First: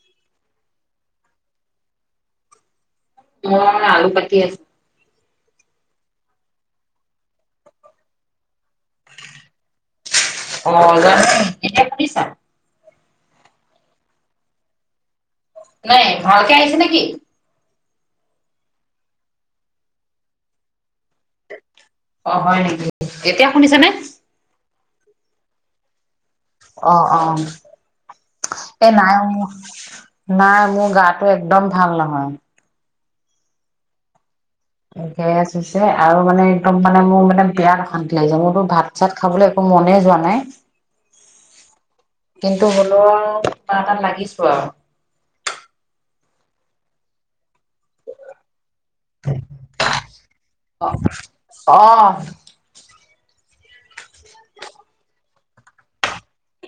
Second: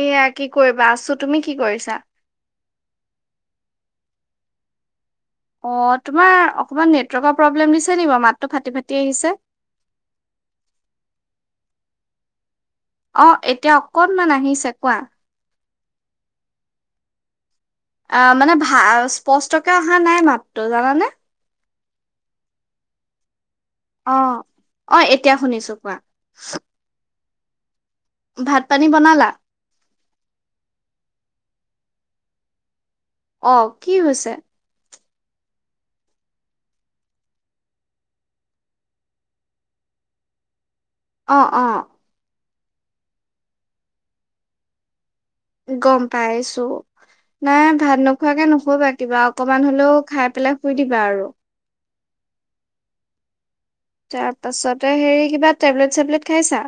এয়া কি কৰিবা আছোঁ, তুমি কি কৰিছা? মই আলু কাতি আছোঁ অ', তোমাৰ অকমান নেটৱৰ্কৰ প্ৰব্লেম দিছে নেকি বাৰু মাত অ', জানো [unintelligible] শুনিছা? অ, এতিয়া অকনমান আহিছে, কোৱা। নাই, ভালকে আহিছে নে কি? ই, মানে ভা স্পষ্টকে অহা নাই মাতটো জানানে? অ' হয় নেকি, এতিয়া? শুনিছা নে? অ অ, এতিয়া শুনিছো কোৱা। অ, অ ভাত পানী [inaudible] এ নাই বনালা মোৰ নাই মোৰ গাত একদম ভাল নহয়। অ' কি হৈছে? গেছ হৈছে, আৰু মানে একদম মানে মোৰ মানে বিয়াত অশান্তি লাগিছে মোৰতো ভাত চাত খাবলৈ একো মনে যোৱা নাই। অ' অ' কিন্তু হ'লও কিবাৰ এটাত লাগিছো আৰু। গ'ম পাইছো। নাই ভাত নোখোৱাকে নুশুবা কিবা অকমান হলেও খাই পেলাই শুই দিবা আৰু অ অ তাৰ পাছতে হেৰি কিবা টেবলেট চেবলেট খাইছা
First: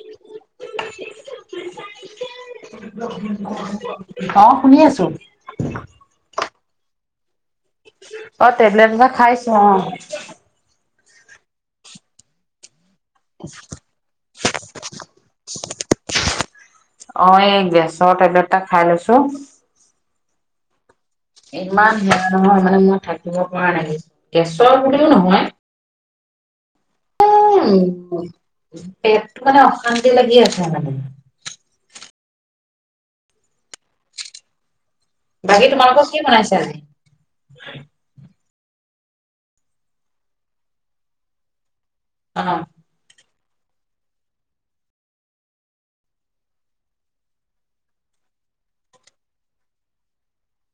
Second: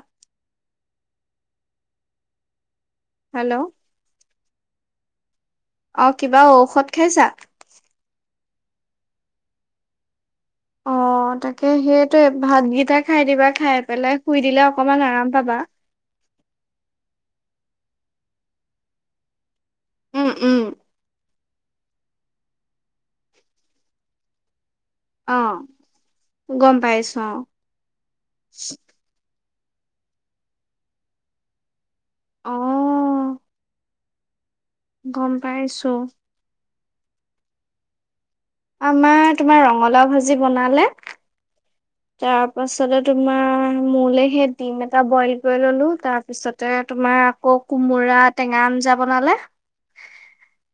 হেল্ল' [unintelligible] অ শুনি আছো অ কিবা ঔষধ খাইছা অ টেবলেট এটা খাইছো অ অ তাকে সেইটোৱে ভাতকেইটাক খাই দিবা খাই পেলাই শুই দিলে অকমান আৰাম পাবা ৰ' টেবলেট এটা খাই লৈছো। উম উম। ইমান হেয়া নহয় মানে মই থাকিব পৰা নাই চোও অ নহয় [inaudible] গম পাইছো উ [inaudible] কিবা এটা অশান্তি লাগি আছে মানে। অঁ। বাকী তোমালোকৰ কি বনাইছে আজি? হয়। আমাৰ তোমাৰ ৰঙালাও ভাজি বনালে। অ তাৰ পাছত ত তোমাৰ মোলে সেই ডিম এটা বইল কৰি ললো, তাৰপিছতে তোমাৰ আকৌ কোমোৰা টেঙা আঞ্জা বনালে।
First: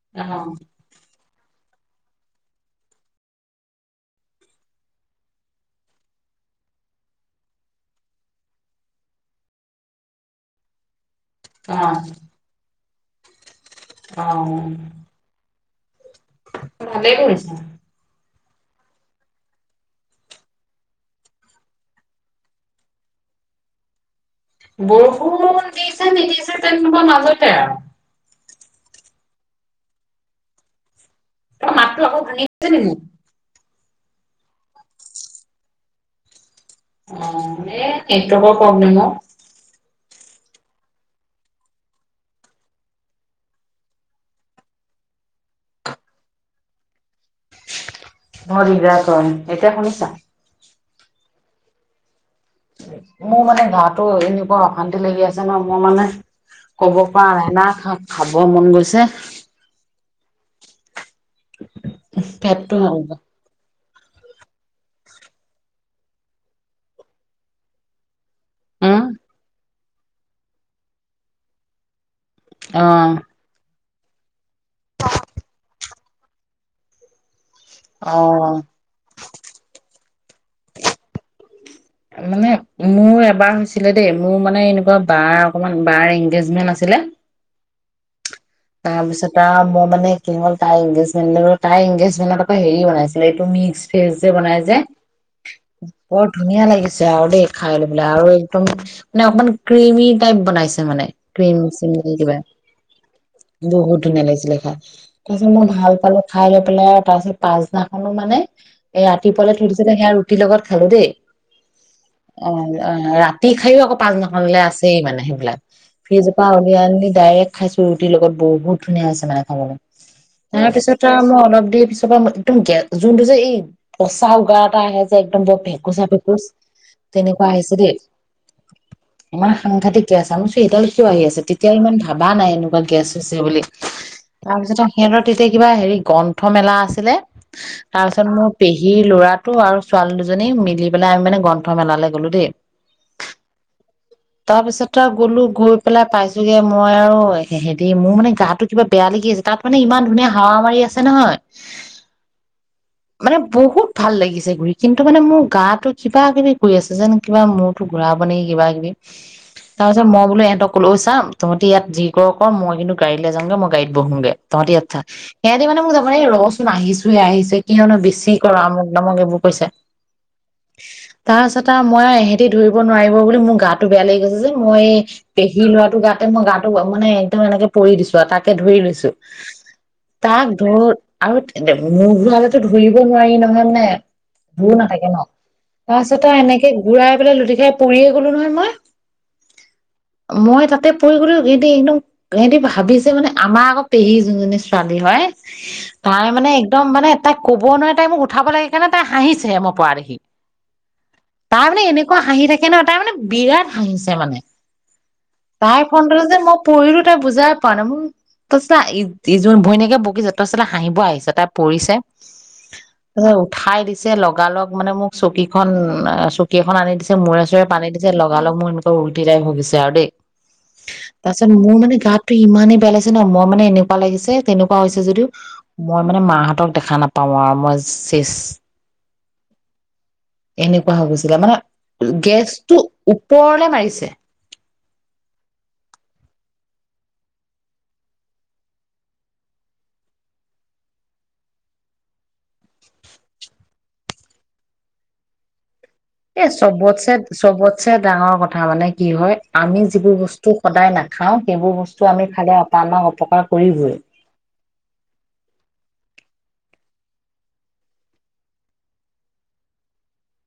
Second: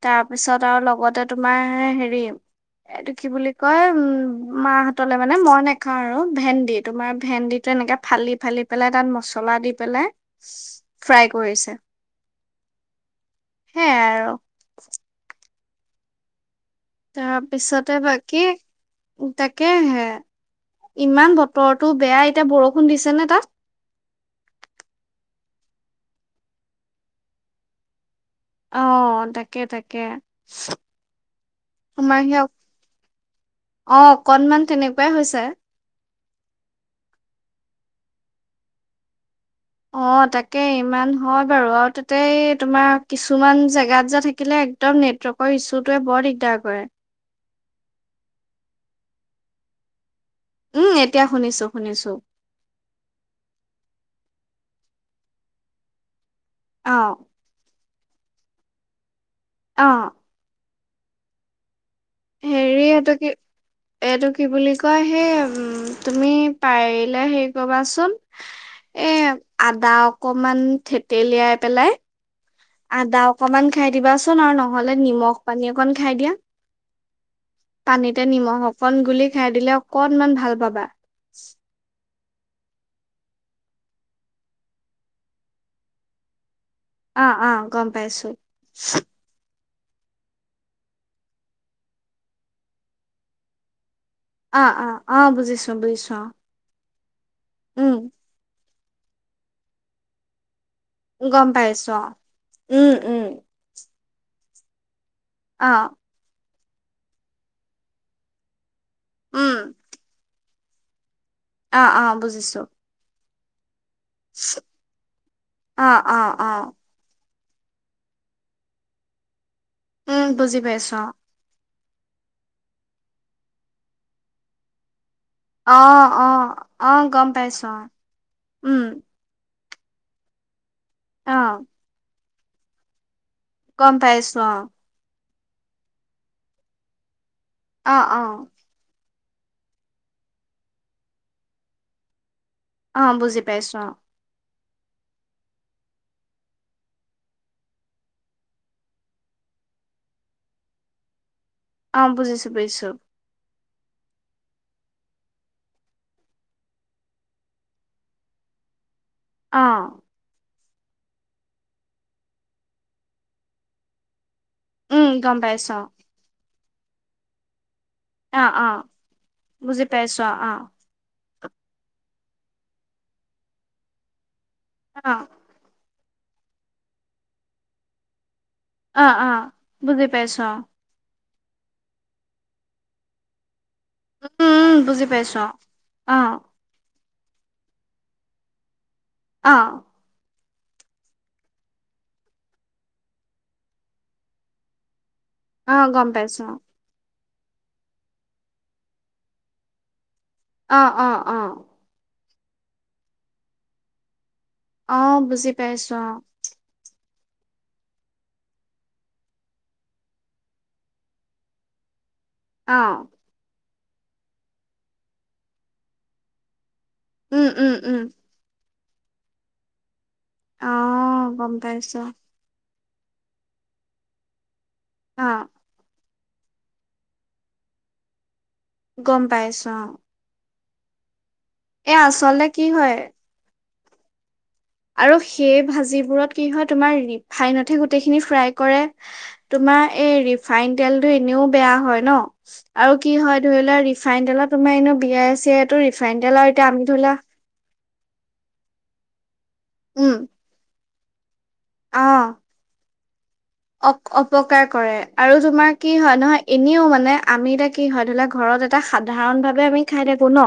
তাৰ অ পিছত আৰু লগতে তোমাৰ হেৰি এইটো কি বুলি কয় উম মাহতলে মানে মই ন নাখাও আৰু ভেন্দি তোমাৰ ভেন্দিটো এনেকে ফালি - ফালি পেলাই তাত মছলা দি পেলাই ফ্ৰাই কৰিছে। অ সেয়াই অ। আৰু ভালেই কৰিছা তাপিছতে বাক কি তাকে হে ইমান বতৰতো বেয়া এতিয়া বৰষুণ দিছে নে তাত? বৰষুণ দিছে নিদিছে তেনেকৰ মাজতে আৰ। অহ তাকে তাকে। মাত আকৌ তোমাৰ সেই [unintelligible] অ অকনমান তেনেকুৱাই হৈছে। অ এ নেটৱৰ্কৰ প্ৰব্লেম অ। অ তাকে ইমান হয় বাৰু আৰু তাতে তোমাৰ কিছুমান জেগাত যে থাকিলে একদম নেটৱৰ্কৰ ইচছ্যুটোৱে বৰ দিগদাৰ কৰে। ভৰ দিগদাৰ কয়, এতিয়া শুনিছা? উম' এতিয়া শুনিছো-শুনিছো। মোৰ মানে গাটো এনেকুৱা অশান্তি লাগি আছে ন। মই মানে ক'ব অ পৰা নাই, না খাব খাব মন গৈছে। অ। পেটটো হেৰি এইটো কি এইটো কি বুলি কয়, সেইম তুমি পাৰিলে হেৰি কৰবাচোন, উম এ আদা অকমান থেতেলিয়াই পেলাই। আদা অকমান। খাই দিবাচোন আৰু নহ'লে নিমখ পানী অকণ খাই দিয়া। পানীতে অহ নিমখ অকণ গুলি খাই দিলে, অকণমান ভাল পাবা। মানে মোৰ এবাৰ হৈছিলে দেই, মোৰ মানে, এনেকুৱা বাৰ, অকমান বাৰ এনগেজমেন্ট আছিল। অ-অ। গম, পাইছো। তাৰপিছত আৰু মানে কি হ'ল, তাই এনগেজমেন তাই এনগেজমেনটো হেৰি বনাইছিলে, এইটো মিশ ফেজ, যে বনাই অ যে, অ অ বুজিছো বুজিছো অ বৰ ধুনীয়া লাগিছে। যাওদে খাই লৈ, উম বোলে আৰু একদম মানে অকমান, ক্ৰিমি টাইপ বনাইছে। মানে গম ক্ৰিম-চিম পাইছো অ দি কিবা। উম উম বহুত ধুনীয়া, লাগিছিলে খাই। তাৰপিছত মই অ ভাল পালো। খাই লৈ, পেলাই আৰু তাৰ পিছত, পাছদিনাখনো মানে সেই ৰাতিপোৱালে উম থৈ দিছিলে, সেয়া ৰুটিৰ লগত খালো দে। অ অ বুজিছো অ-অ, ৰা তি খাই ও পাছদিনা খনলে আছেই মানে, সেইবিলাক অ অ ফ্ৰিজোৰ অ পৰা উলিয়াআনি ডাইৰেক্ট খাইছো ৰুটিৰ লগত। বহুত ধুনীয়া, আছে মানে। উম বুজি তাৰ পাইছো পিছত, অ মই অলপ দেৰি পিছত একদমে যোনটো, যে এই পচা উগাৰ এটা আহে যে। একদম বৰ ভেকুচা অহ, ভেকুচ অ-অ', গম তেনেকুৱা আহিছে পাইছোঁ অ', দেই। উম। ইমান সাংঘাতিক গেছ আ, মই কৈছোঁ এইডাল কিয় আহি আছে, অ', তেতিয়া ইমান ভাব ভাবা নাই এনেকুৱা গেছ হে বুলি, গম পাইছো অ', তাৰপিছত আ সিহঁতৰ তেতিয়া কিবা হেৰি গ্ৰন্থ মেলা আছিলে। অ', তাৰপিছত অ', মোৰ পেহীৰ ল'ৰা টো আৰু ছোৱালী দুজনী মিলি পেলাই আমি মানে গ্ৰন্থমেলালৈ গ'লো দেই। অ', বুজি পাইছোঁ, অ'। তাৰ পিছত আৰু গ'লো গৈ পেলাই পাইছোগে, মই আৰু দেই, মোৰ মানে গাটো কিবা বেয়া লাগি আছে তাত মানে ইমান ধুনীয়া হাৱা মাৰি আছে নহয়। অ', বুজিছোঁ, বুজিছোঁ। মানে বহুত ভাল লাগিছে ঘূৰি, কিন্তু মানে মোৰ গাতো কিবা-কিবি কৰি আছে যেন কিবা মূৰতো ঘূৰাব নিকি, কিবা-কিবি তাৰ অ', পিছত মই বোলো এহঁতক লৈ চাম, তহঁতি ইয়াত যি কৰ অ, মই কিন্তু গাড়ীলে যাওঁঙগে, মই গাড়ীত বহোঙগে। তহঁতি ইয়াত থাক, উম, গম সিহঁতি পাইছো মানে মোক যাব নিদি, এহ ৰহ চো আহিছোহে, আহিছে। কিয়নো বেছি অ', কৰা অ', অমুক-তমুক এইবোৰ কৈছে। বুজি পাইছো অ', তাৰপাছত আৰু মই আৰু ইহঁতি ধৰিব নোৱাৰিব বুলি মোৰ গাটো বেয়া লাগি গৈছে যে। মই এই অ', পেহী ল'ৰাটোৰ গাত ত মই গাটো মানে তে মই এনেকে পৰি দিছো আ, তাক তে ধৰি লৈছো, অ', অ', বুজি পাইছো তাক ধ আৰু মূৰ ঘূৰালেতো ধৰিব নোৱাৰি নহয় মানে উম, উম, ভুৰ বুজি নাথাকে ন, পাইছো তাৰপিছত অ', আৰু এনেকে ঘূৰাই লে লুটি খাই পৰিয়ে গ'লো নহয় মই। অ'। মই তাতে পৰি গ'লো, সিহঁতে একদম সেহঁতি ভাবিছে মানে আমাৰ আকৌ পেহী যোনজনী ছোৱালী হয় অ', গম তাই পাইছো মানে একদম মানে তাই ক'বও নোৱাৰে তাই মোক উঠাব লাগে কাৰণে তাই হাঁহিছে মই পৰা দেখি। অ', অ', অ'। কোৱা হাঁহি থাকে ন, তাই মানে বিৰাট হাঁহিছে মানে। অ', বুজি তাইৰ পাইছো ফ্ৰণ্টতে যে মই পৰিলো তই বুজাই পোৱা নাই মোৰ, তাপিছত হা ইজ ভৈনীয়েকে বকিছে তই চালা হাঁহিব আহিছ', তাই পৰিছে। অ', ত উঠাই দি ছে লগালগ মানে মোক চকীখন অ চকী খন আনি দিছে মূৰে উম, চোৰে উম, পানী উম, দিছে লগালগ মোৰ [unintelligible] অ গম তাৰপিছত মোৰ মানে পাইছো গাটো ইমানেই বেয়া লাগিছে ন মই মানে এনেকুৱা লাগিছে তেনেকুৱা হৈছে যদিও অ', মই মানে মাহঁতক দেখা নাপাওঁ আৰু মই চেছ গম পাই আছো অ এনেকুৱা হৈ গ মানে গেছ কি টো হয় ওপৰলে মাৰি ছে আৰু সেই ভাজিবোৰত কি হয় তোমাৰ ৰিফাইনতহে গোটেইখিনি ফ্ৰাই কৰে তোমাৰ এই ৰিফাইন তেলটো এনেও বেয়া হয় ন আৰু কি হয় ধৰি লোৱা ৰিফাইন তেলত তোমাৰ এনে বিয়াই চিয়াই এ চবতছে চবত ছে ডাঙৰ কথা মানে কি হয় আমি যিবোৰ উম বস্তু সদায় না খাওঁ সেইবোৰ বস্তু আমি খালে আমাৰ থকা অক অপকাৰ কৰে আৰু তোমাৰ কি হয় নহয় এনেও মানে আমি এতিয়া কি হয় ধৰি লোৱা ঘৰত এটা সাধাৰণ ভাৱে আমি খাই থাকো ন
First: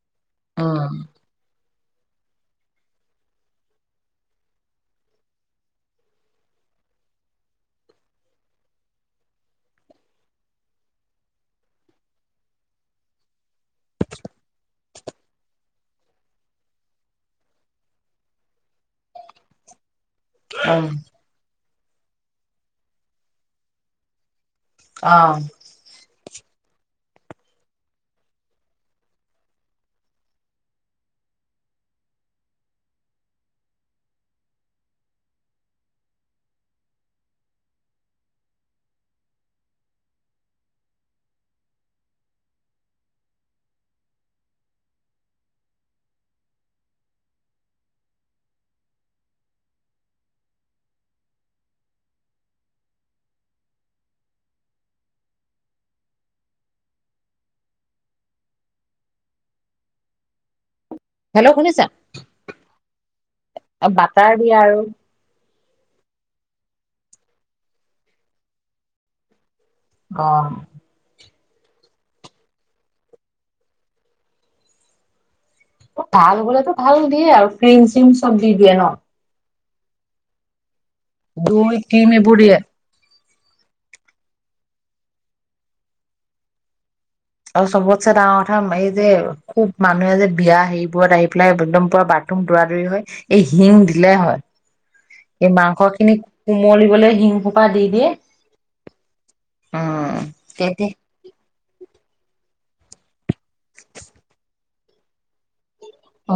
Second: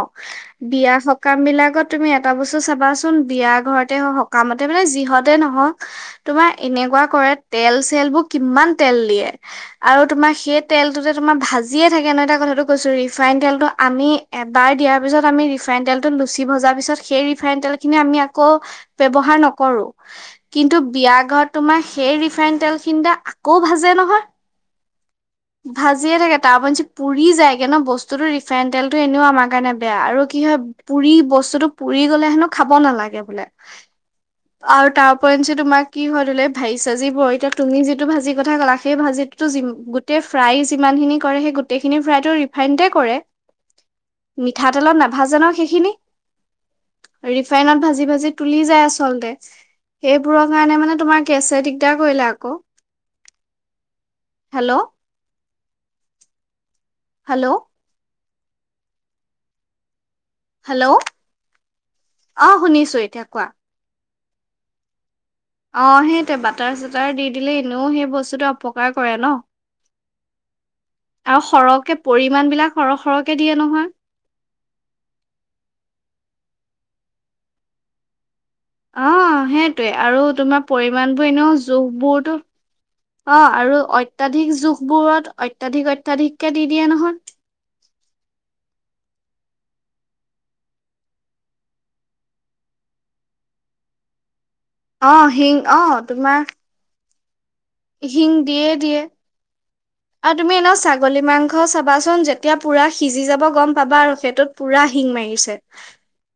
উম, বিয়া সকাম বিলাকত তুমি এটা বস্তু চাবা চোন বিয়া ঘৰতে হ সকামতে মানে যিহতে নহক তোমাৰ এনেকুৱা কৰে তে তেলবোৰ কিমান তেল দিয়ে আৰু তোমাৰ সেই তেলটোতে তোমাৰ ভাজিয়ে থাকে ন এটা কথাটো কৈছো ৰিফাইন তেলটো আমি এবাৰ দিয়াৰ পিছত আমি ৰিফাইন তেলটো লুচি ভজাৰ পিছত সেই ৰিফাইন তেল খিনি আমি আকৌ ব্যৱহাৰ নকৰো কিন্তু বিয়া ঘত তোমাৰ সেই ৰিফাইন তেল খিনতে আকৌ ভাজে নহয় অ', ভাজিয়ে থাকে তাৰপি পুৰি যায়গে ন বস্তুতো ৰিফাইন তেলতটো এনেও আমাৰ কাৰণে বেয়া আৰু কি হয় পুৰি বস্তুটো পুৰি গলে হেনো খাব নালাগে বোলে আৰু তাৰ ওপৰঞ্চি তোমাৰ কি হয় ধই লোৱা ভাঁজি চাজিবোৰ এতিয়া তুমি যিটো ভাজিৰ কথা ক'লা সেই ভাজিটোতো গোটেই ফ্ৰাই যিমানখিনি কৰে সেই গোটেইখিনি ফ্ৰাইটো ৰিফাইনতে কৰে মিঠাতেলত নাভাজে নহয় সেইখিনি ৰিফাইনত ভাজি ভাজি তুলি যায় আচলতে সেইবোৰৰ কাৰণে মানে তোমাৰ গেছে দিগদাৰ কৰিলে হেল্ল' হেল্ল' হেল্ল' হেল্ল' শুনিছা? অ শুনিছো এতিয়া কোৱা [unintelligible] অ সেইটোয়ে বাটাৰ চাটাৰ দি দিলে এনেও সেই বস্তুটো অপকাৰ কৰে ন অ আৰু সৰহকে পৰিমাণ বিলাক সৰহ সৰহকে দিয়ে নহয় ভাল হবলেতো ভাল দিয়ে আৰু ফ্ৰীম চিম অ দিয়ে ন তয়ে আৰু তোমাৰ পৰিমণ বোৰ এনেও দৈ ক্ৰীম জোখবোৰতো এইবোৰ দিয়ে অ আৰু অত্যাধিক জোখ বোৰত অত্যাধিক অত্যাধিককে দি দিয়ে নহয়। আৰু চবতছে ডাঙৰ কথা এই যে খুব মানুহে যে বিয়া হেৰিবোৰত আহি পেলাই একদম পুৰা বাথৰুম দৌৰা দৌৰি হয় এই শিং দিলে হয়। অ এই হিং মাংস অ খিনি তোমাৰ কোমলিবলৈ শিং সোপা দি দিয়ে শিং দিয়ে দিয়ে উম, আৰু তুমি এনে তেতিয়া ছাগলী মাংস চাবাচ যেতিয়া পুৰা সিজি যাব গম পাবা আৰু সেইটতো- পুৰা শিং মাৰিছে। অ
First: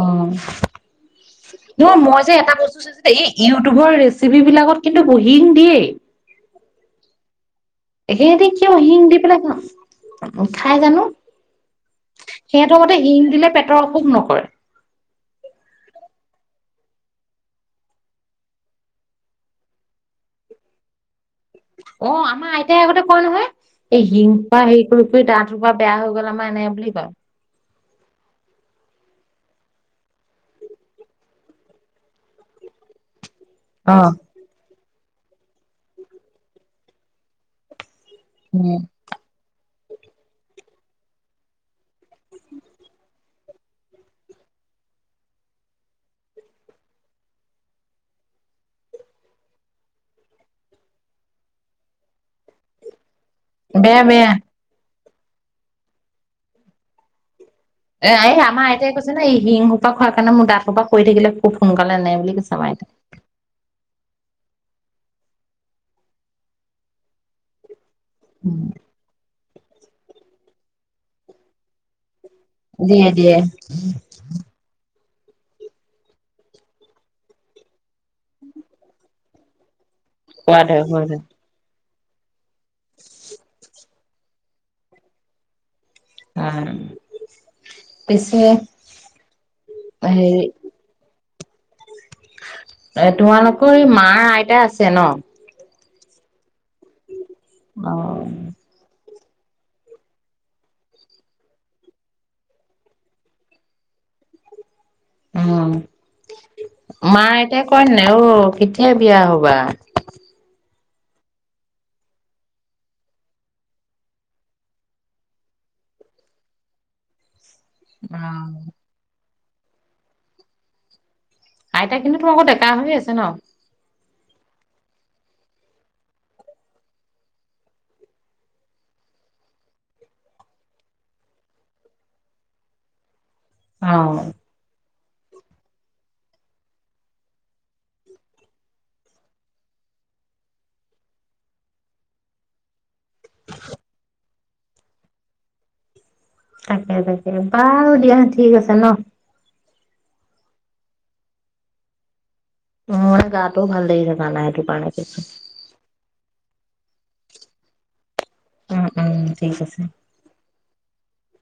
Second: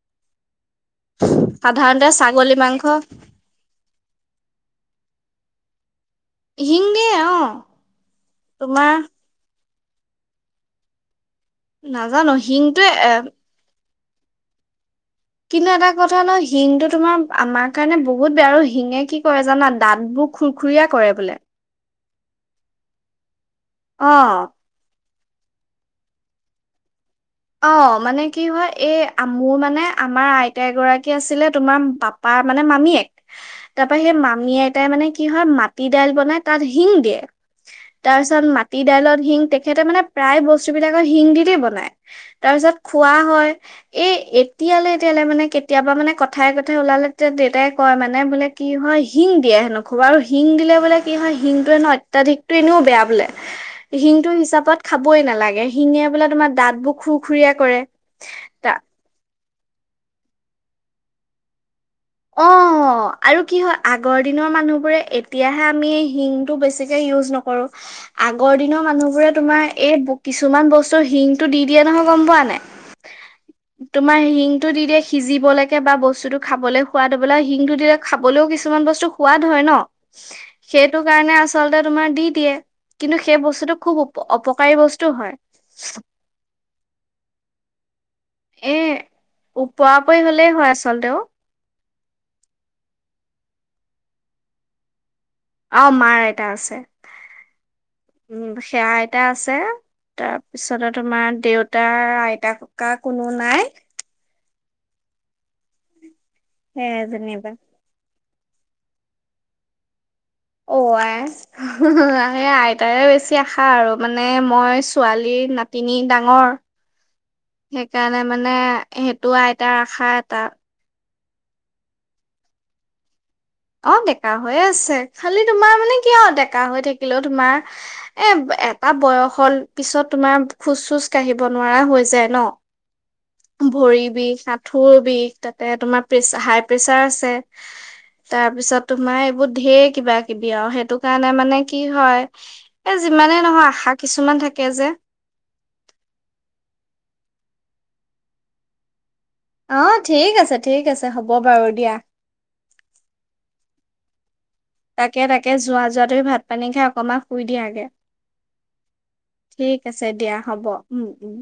ন সাধাৰণতে মই যে এটা ছাগলী বস্তু মাংস চাইছো যে এই ইউটিউবৰ ৰেচিপি বিলাকত কিন্তু হিং দিয়েই। [unintelligible] হিং দিয়ে উঅ। এ সেতি কিয় শিং দি পেলাই খাই জানো? নাজানো সিহঁতৰ হিংটোৱে মতে এ শিং দিলে পেটৰ অসু সুহ নকৰে। কিন্তু এটা কথা ন শিংটো তোমাৰ আমাৰ কাৰণে বহুত বেয়া আৰু শিঙে কি কৰে জানা দাঁতবোৰ খুৰখুৰীয়া কৰে বোলে। অ আমাৰ আইতাই আগতে কোয় নহয়। এই অ শিং পা সেই তু তাহকৰ পৰা বেয়া হৈ গল আমাৰ এনে বুলি কিয় কয়। অ মানে কি হয় এই মোৰ মানে আমাৰ আইতা এগৰাকী আছিলে তোমাৰ পাপা মানে মানে মামীয়েক তাৰ অ পৰা সেই মামীয়ে তাই মানে কি হয় মাটি দাইল বনাই তাত শিং দিয়ে তাৰ পিছত উম মাটি দাইলত শিং তেখেতে মানে প্ৰায় বস্তুবিলাকৰ শিং দিলে বনায়। তাৰ পিছত খোৱা হয়। এ এতিয়ালৈ এতিয়ালৈ মানে কেতিয়াবা মানে কথাই কথাই ওলালে তেতিয়া দেউতাই কয় মানে বোলে কি হয় শিং দিয়ে হেনো খবা আৰু শিং দিলে বোলে কি হয় শিংটোোৱয়ে নহয় অত্যাধিকতটো এনেও বেয়া বোলে। বেয়া শিংটো বেয়া হিচাপত খাবই নালাগে শিঙিয়ে বোলে তোমাৰ দাঁত বুক খুখুৰীয়া এ এই আমাৰ আইতাই কৈছে ন এই শিং হোপা খোৱাৰ কাৰণ মোৰ দাঁতোপা কৰি থাকিলে খু শুন অ আৰু কি হয় আগৰ দিনৰ মানুহৰ বোৰে এতিয়াহে আমি শিংটো বেছিকে ইউজ নকৰো। আগৰ দিনৰ মানুহবোৰে তোমাৰ এই কিছুমান বস্তু হিনটো দি দিয়ে নহয় গম পোৱা না দিয়ে দিয়ে। হিংটো দি দিয়ে সিজিবলৈকে বা বস্তুটো খাবলৈ খোৱাত বোলে হিনটো দিলে খাবলৈও কিছুমান বস্তু সোৱাদ হয় ন। সোৱাদ হয় সেইটো সোৱাদ হয় কাৰণে আচলতে তোমাৰ দি দিয়ে কিন্তু সেই বস্তুটো বহুত খুব অপকাৰী বস্তু হয়। অঁ। এ উপৰা পৰি হলেই হয় আচলতে ও এ তোমালোকৰ এই মা আইতা আছে ন অ মাৰ আইতা আছে অ সেয়াই আইতা আছে তাৰপিছতে তোমাৰ দেউতাৰ আইতা ককা কোনো নাই। উম। সেয়াই মাৰ যেনিবা। আইতাই কয় নাই অ' কেতিয়া বিয়া হ'বা? অ' আই! আইতাৰে বেছি আশা আৰু মানে মই ছোৱালীৰ নাতিনী ডাঙৰ। সেইকাৰণে মানে অ'। সেই টো আইতাৰ আশা এটা। আইতা কিন্তু তোমালোকৰ ডেকা হৈয়ে আছে ন। অ' ডেকা হৈয়ে আছে, খালি তোমাৰ মানে কি আৰু ডেকা হৈ থাকিলেও তোমাৰ এ এটা বয়সৰ পিছত তোমাৰ খোজ-চোজ কাঢ়িব নোৱাৰা হৈ যায় ন। ভৰি অ' বিষ, আাঁঠুৰ বিষ, তাতে তোমাৰ প্ৰেচা হাই-প্ৰেচাৰ আছে। তাৰ পিছত তোমাৰ এইবোৰ ধেই কিবা-কিবি, আৰু সেইটো কাৰণে মানে কি হয় এই যিমানেই নহয় আশা কিছুমান থাকে যে। তাকে তাকে, বাৰু দিয়া ঠিক আছে ন। অ' ঠিক আছে, ঠিক আছে হ'ব বাৰু দিয়া। মোৰ গাটোও ভাল লাগিছে জানাই [unintelligible] তাকে তাকে, যোৱা যোৱা। তুমি ভাত পানী খাই অকমান শুই দিয়া গে। ঠিক আছে দিয়া হ'ব। উম! উম।